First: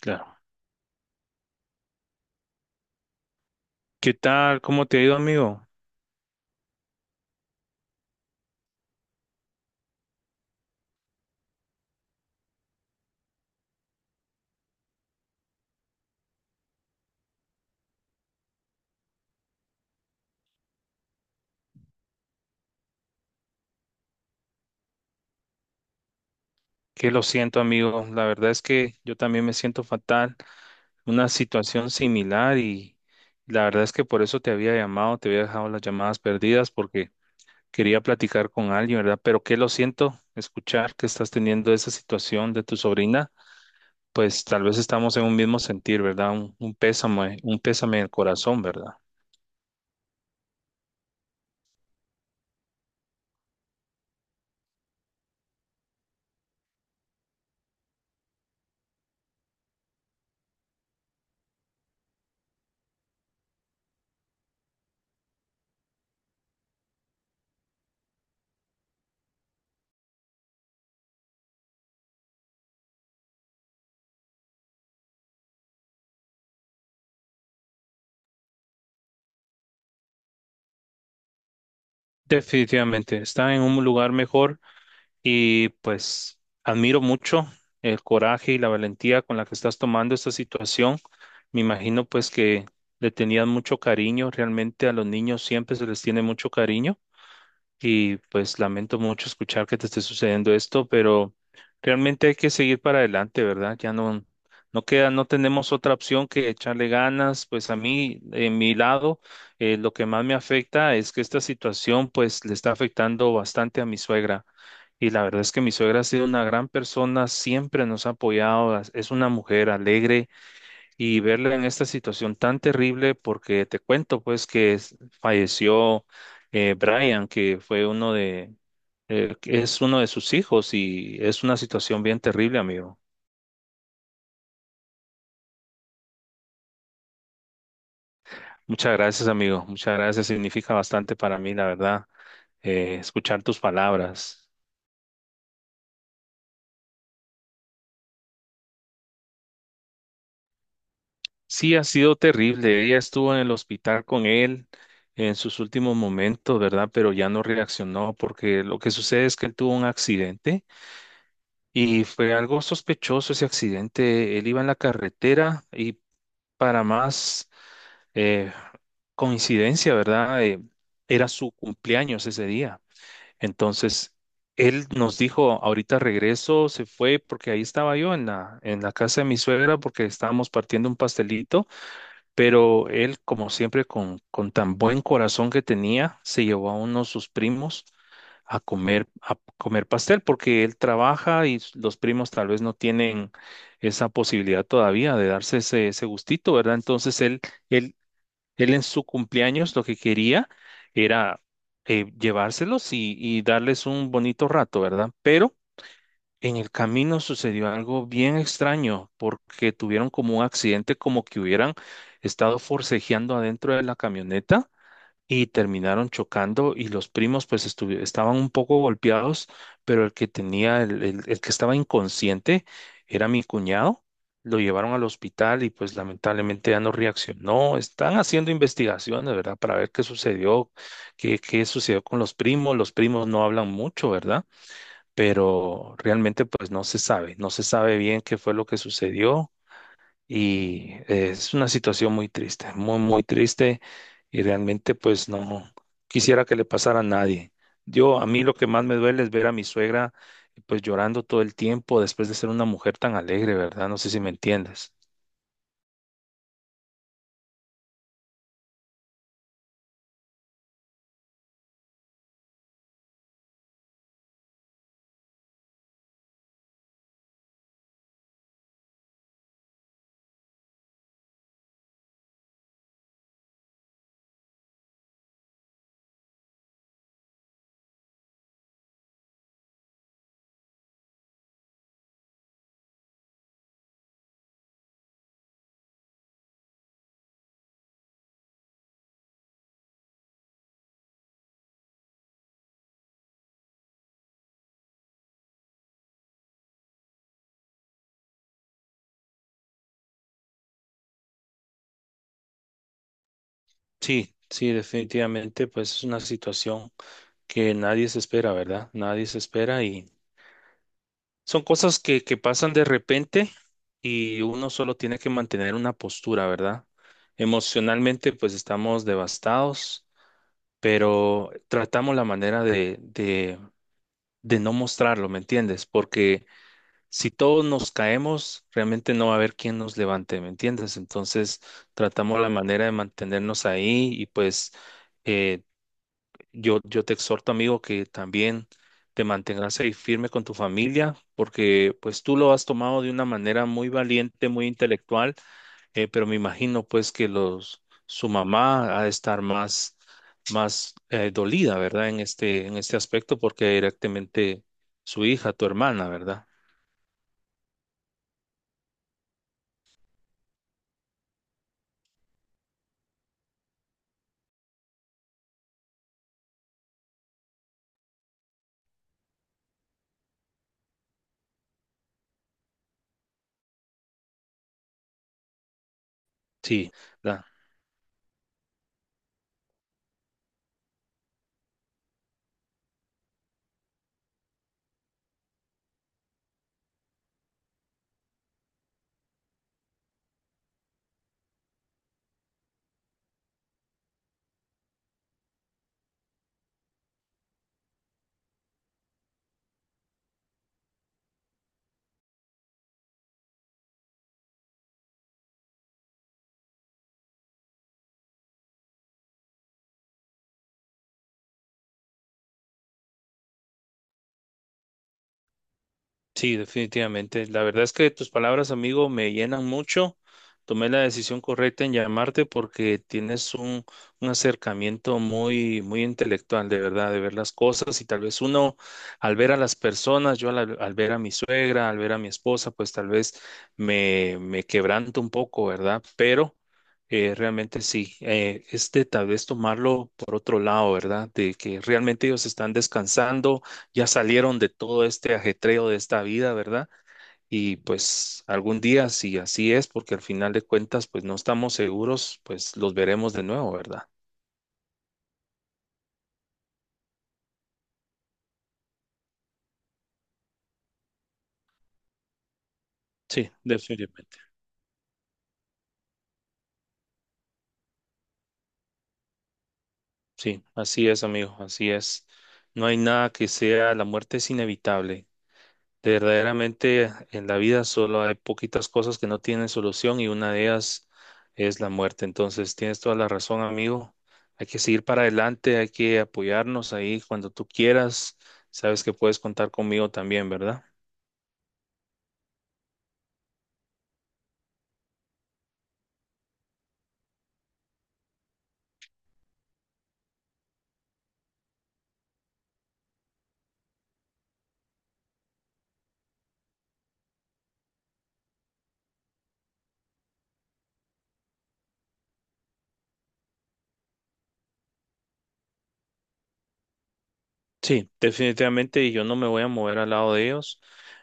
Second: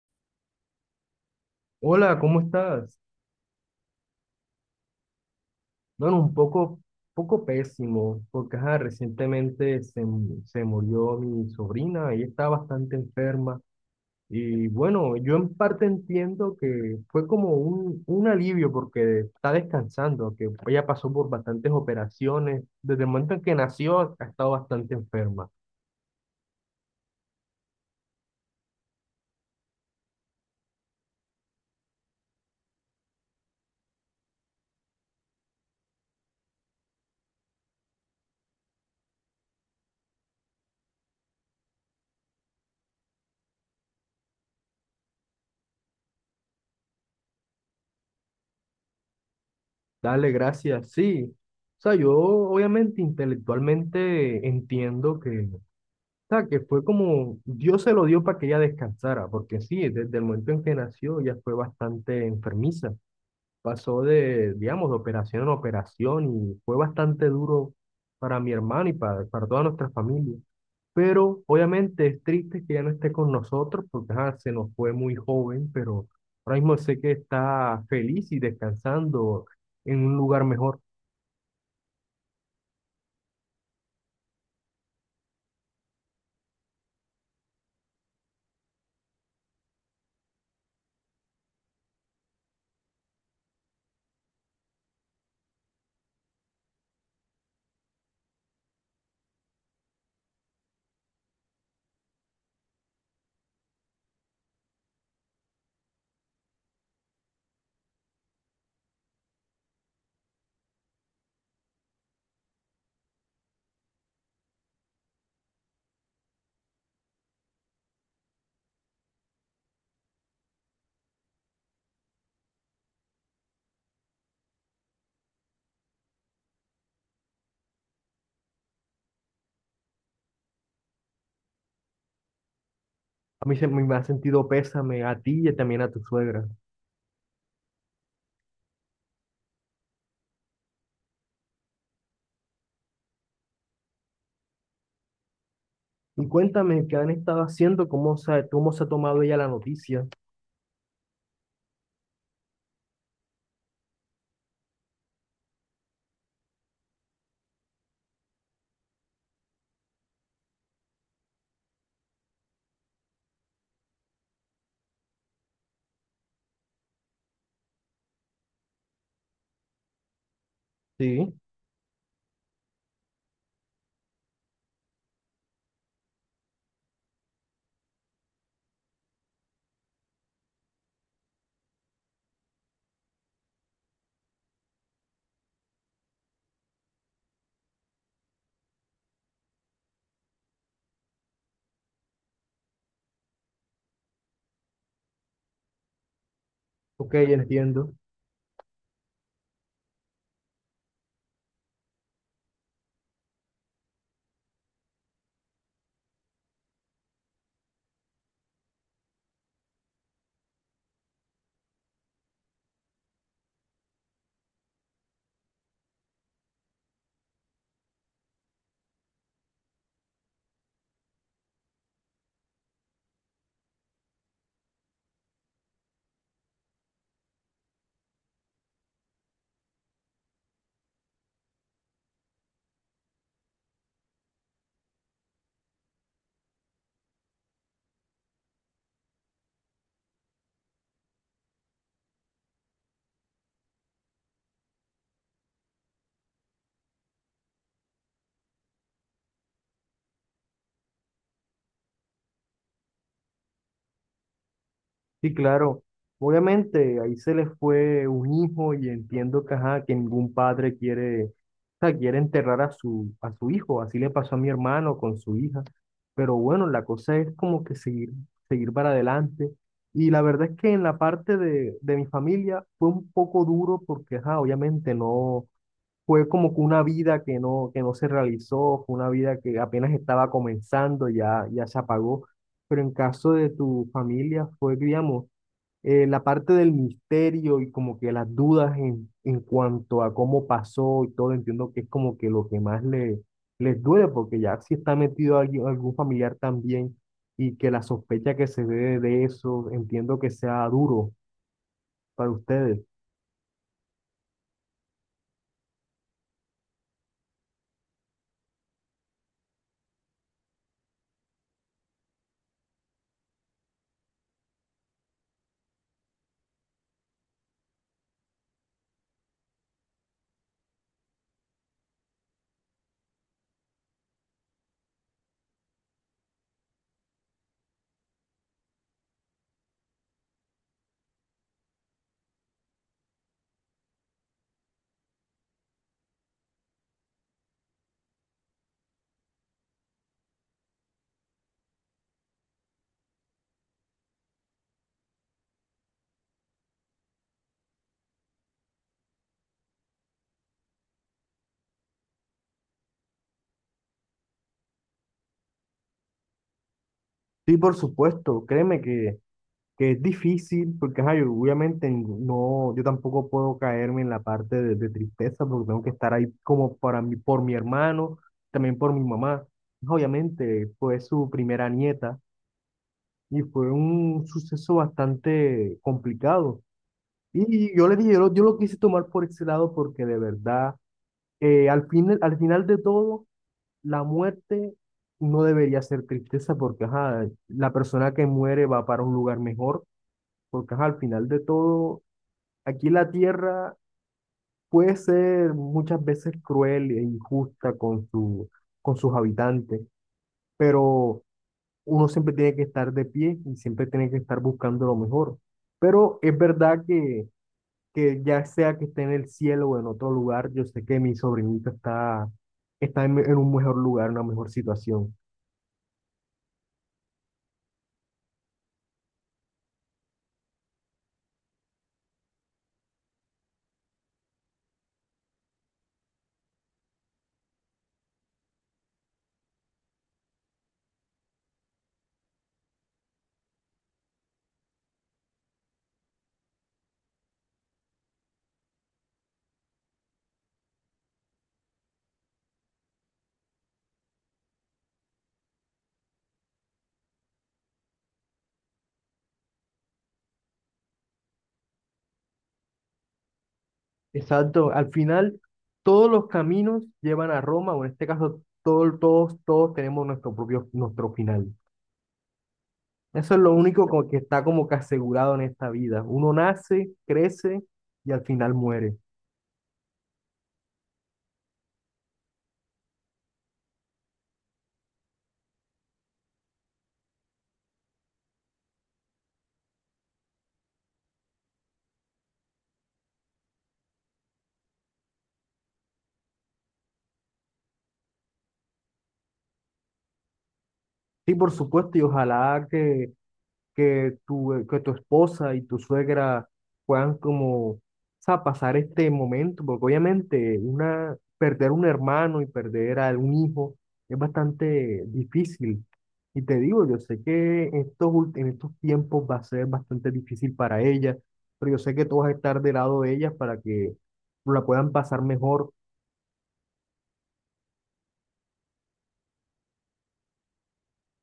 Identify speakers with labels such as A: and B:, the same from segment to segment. A: Claro.
B: Hola, ¿cómo estás?
A: ¿Qué tal? ¿Cómo te ha ido, amigo?
B: Bueno, un poco, pésimo, porque ajá, recientemente se murió mi sobrina, ella está bastante enferma. Y bueno, yo en parte entiendo que fue como un alivio porque está descansando, que ella pasó por bastantes operaciones. Desde el momento en que nació, ha estado bastante enferma.
A: Que lo siento, amigo. La verdad es que yo también me siento fatal. Una situación similar y la verdad es que por eso te había llamado, te había dejado las llamadas perdidas porque quería platicar con alguien, ¿verdad? Pero que lo siento escuchar que estás teniendo esa situación de tu sobrina. Pues tal vez estamos en un mismo sentir, ¿verdad? Un pésame, un pésame en el corazón, ¿verdad?
B: Dale, gracias, sí. O sea, yo obviamente intelectualmente entiendo que fue como Dios se lo dio para que ella descansara, porque sí, desde el momento en que nació ya fue bastante enfermiza. Pasó de, digamos, de operación en operación y fue bastante duro para mi hermano y para toda nuestra familia. Pero obviamente es triste que ya no esté con nosotros porque ajá, se nos fue muy joven, pero ahora mismo sé que está feliz y descansando en un lugar mejor.
A: Definitivamente, está en un lugar mejor. Y pues admiro mucho el coraje y la valentía con la que estás tomando esta situación. Me imagino pues que le tenían mucho cariño. Realmente a los niños siempre se les tiene mucho cariño y pues lamento mucho escuchar que te esté sucediendo esto, pero realmente hay que seguir para adelante, ¿verdad? Ya no, queda, no tenemos otra opción que echarle ganas. Pues a mí, en mi lado, lo que más me afecta es que esta situación pues le está afectando bastante a mi suegra. Y la verdad es que mi suegra ha sido una gran persona, siempre nos ha apoyado, es una mujer alegre y verla en esta situación tan terrible, porque te cuento pues que falleció Brian, que fue que es uno de sus hijos y es una situación bien terrible, amigo.
B: A mí se me ha sentido pésame a ti y también a tu suegra.
A: Muchas gracias, amigo. Muchas gracias. Significa bastante para mí, la verdad, escuchar tus palabras.
B: Y cuéntame qué han estado haciendo, cómo se ha tomado ella la noticia.
A: Sí, ha sido terrible. Ella estuvo en el hospital con él en sus últimos momentos, ¿verdad? Pero ya no reaccionó porque lo que sucede es que él tuvo un accidente. Y fue algo sospechoso ese accidente. Él iba en la carretera y para más eh, coincidencia, ¿verdad? Era
B: Sí,
A: su cumpleaños ese día. Entonces, él nos dijo, ahorita regreso, se fue porque ahí estaba yo en la casa de mi suegra porque estábamos partiendo un pastelito, pero él, como siempre, con tan buen corazón que tenía, se llevó a uno de sus primos a comer pastel, porque él trabaja y los primos tal vez no tienen esa posibilidad todavía de darse ese, ese gustito, ¿verdad?
B: ok, entiendo.
A: Él, él en su cumpleaños lo que quería era llevárselos y darles un bonito rato, ¿verdad? Pero en el camino sucedió algo bien extraño porque tuvieron como un accidente, como que hubieran estado forcejeando adentro de la camioneta y terminaron chocando y los primos pues estaban un poco golpeados, pero el que tenía, el que estaba inconsciente era mi cuñado. Lo llevaron al hospital y pues lamentablemente ya no reaccionó. Están haciendo investigaciones, ¿verdad? Para ver qué sucedió, qué sucedió con los primos. Los primos no hablan mucho, ¿verdad? Pero realmente pues no se sabe, no se sabe bien qué fue lo que sucedió y es una situación muy triste, muy, muy triste y realmente pues no quisiera que le pasara a nadie. Yo, a mí lo que más me duele es ver a mi suegra pues llorando todo el tiempo después de ser una mujer tan alegre, ¿verdad? No sé si me entiendes.
B: Sí, claro. Obviamente, ahí se les fue un hijo y entiendo que, ajá, que ningún padre quiere, o sea, quiere enterrar a su hijo. Así le pasó a mi hermano con su hija. Pero bueno, la cosa es como que seguir, seguir para adelante. Y la verdad es que en la parte de mi familia fue un poco duro porque, ajá, obviamente no, fue como que una vida que no se realizó, fue una vida que apenas estaba comenzando, ya, ya se apagó. Pero en caso de tu familia fue, digamos, la parte del misterio y como que las dudas en cuanto a cómo pasó y todo, entiendo que es como que lo que más les duele, porque ya si está metido alguien, algún familiar también y que la sospecha que se ve de eso, entiendo que sea duro para ustedes.
A: Sí, sí, definitivamente pues es una situación que nadie se espera, ¿verdad? Nadie se espera y son cosas que pasan de repente y uno solo tiene que mantener una postura, ¿verdad? Emocionalmente, pues estamos devastados, pero tratamos la manera de no mostrarlo, ¿me entiendes? Porque si todos nos caemos, realmente no va a haber quien nos levante, ¿me entiendes? Entonces, tratamos la manera de mantenernos ahí y pues... eh, yo te exhorto, amigo, que también te mantengas ahí firme con tu familia, porque pues tú lo has tomado de una manera muy valiente, muy intelectual, pero me imagino pues que los, su mamá ha de estar más, más dolida, ¿verdad? En este aspecto, porque directamente su hija, tu hermana, ¿verdad?
B: Sí, por supuesto, créeme que es difícil, porque ajá, yo obviamente no, yo tampoco puedo caerme en la parte de tristeza, porque tengo que estar ahí como para mí, por mi hermano, también por mi mamá. Obviamente fue su primera nieta y fue un suceso bastante complicado.
A: Sí,
B: Y yo le dije, yo lo quise tomar por ese lado porque de verdad, al final de todo, la muerte no debería ser tristeza porque ajá, la persona que muere va para un lugar mejor porque ajá, al final de todo aquí la tierra puede ser muchas veces cruel e injusta con con sus habitantes, pero uno siempre tiene que estar de pie y siempre tiene que estar buscando lo mejor. Pero es verdad que ya sea que esté en el cielo o en otro lugar, yo sé que mi sobrinita está, está en un mejor lugar, una mejor situación.
A: sí, definitivamente. La verdad es que tus palabras, amigo, me llenan mucho. Tomé la decisión correcta en llamarte porque tienes un acercamiento muy, muy intelectual, de verdad, de ver las cosas. Y tal vez uno, al ver a las personas, yo al, al ver a mi suegra, al ver a mi esposa, pues tal vez me, me quebranto un poco, ¿verdad? Pero realmente sí, es de tal vez tomarlo por otro lado, ¿verdad? De que realmente ellos están descansando, ya salieron de todo este ajetreo de esta vida, ¿verdad? Y pues algún día, si así es, porque al final de cuentas, pues no estamos seguros, pues los veremos de nuevo, ¿verdad?
B: Exacto. Al final, todos los caminos llevan a Roma, o en este caso, todos, todos tenemos nuestro propio, nuestro final. Eso es
A: Sí,
B: lo único como que
A: definitivamente.
B: está como que asegurado en esta vida. Uno nace, crece y al final muere.
A: Sí, así es, amigo, así es. No hay nada que sea, la muerte es inevitable. Verdaderamente en la vida solo hay poquitas cosas que no tienen solución y una de ellas es la muerte. Entonces tienes toda la razón, amigo. Hay que seguir para adelante, hay que apoyarnos ahí cuando tú quieras. Sabes que puedes contar conmigo también, ¿verdad?
B: Sí, por supuesto, y ojalá que que tu esposa y tu suegra puedan como, o sea, pasar este momento, porque obviamente una, perder un hermano y perder a un hijo es bastante difícil. Y te digo, yo sé que en en estos tiempos va a ser bastante difícil para ella, pero yo sé que tú vas a estar del lado de ellas para que la puedan pasar mejor.
A: Sí, definitivamente y yo no me voy a mover al lado de ellos.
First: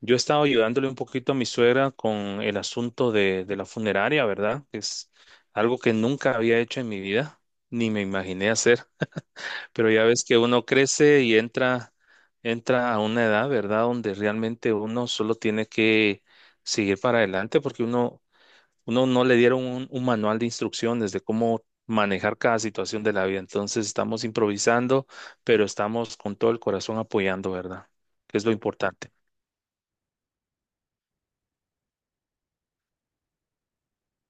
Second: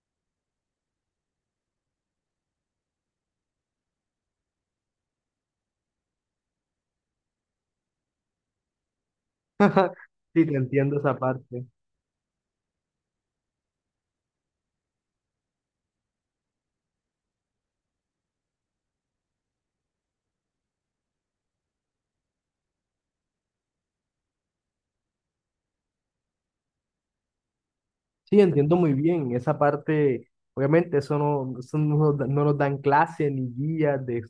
A: Yo he estado ayudándole un poquito a mi suegra con el asunto de la funeraria, ¿verdad? Es algo que nunca había hecho en mi vida, ni me imaginé hacer. Pero ya ves que
B: Sí, te
A: uno
B: entiendo esa
A: crece y
B: parte.
A: entra, entra a una edad, ¿verdad? Donde realmente uno solo tiene que seguir para adelante porque uno, uno no le dieron un manual de instrucciones de cómo manejar cada situación de la vida. Entonces estamos improvisando, pero estamos con todo el corazón apoyando, ¿verdad? Que
B: Sí,
A: es lo
B: entiendo muy
A: importante.
B: bien esa parte. Obviamente, eso no, nos da- no nos dan clase ni guías de,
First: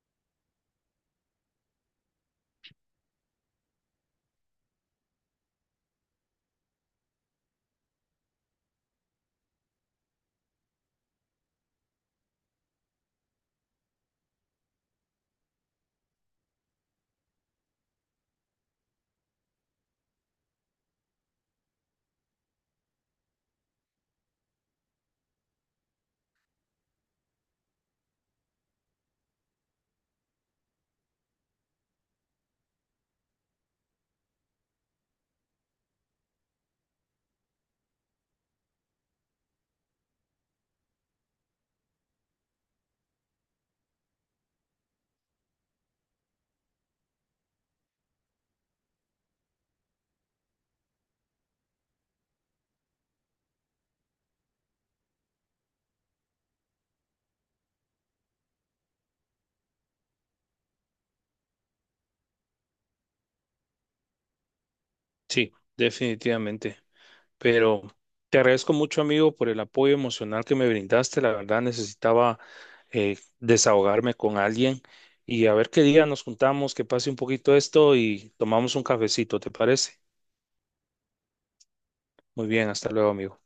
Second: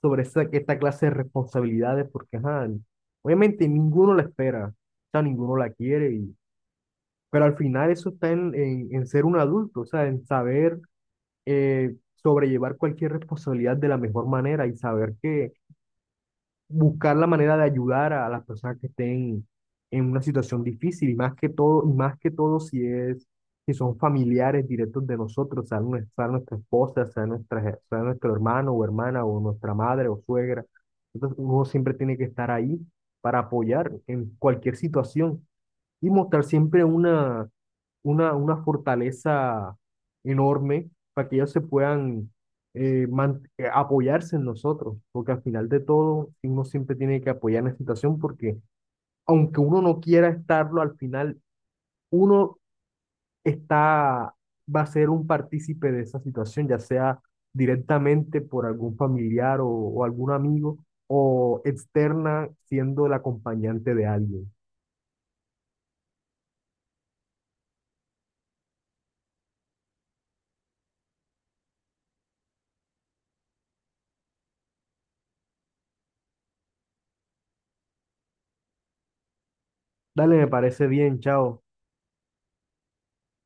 B: sobre esta clase de responsabilidades, porque ajá, obviamente ninguno la espera, o sea, ninguno la quiere, y pero al final eso está en, en ser un adulto, o sea, en saber sobrellevar cualquier responsabilidad de la mejor manera y saber que buscar la manera de ayudar a las personas que estén en una situación difícil, y más que todo, y más que todo si es, si son familiares directos de nosotros, sea, sea nuestra esposa, sea, nuestra, sea nuestro hermano o hermana, o nuestra madre o suegra. Entonces, uno siempre tiene que estar ahí para apoyar en cualquier situación y mostrar siempre una fortaleza enorme para que ellos se puedan apoyarse en nosotros, porque al final de todo uno siempre tiene que apoyar en la situación porque aunque uno no quiera estarlo, al final uno está, va a ser un partícipe de esa situación, ya sea directamente por algún familiar o algún amigo o externa siendo el acompañante de alguien.
A: Sí, definitivamente. Pero te agradezco mucho, amigo, por el apoyo emocional que me brindaste. La verdad, necesitaba desahogarme con alguien y a ver qué día nos juntamos, que pase un poquito esto y tomamos un cafecito, ¿te parece?
B: Dale, me parece bien, chao.
A: Muy bien, hasta luego, amigo.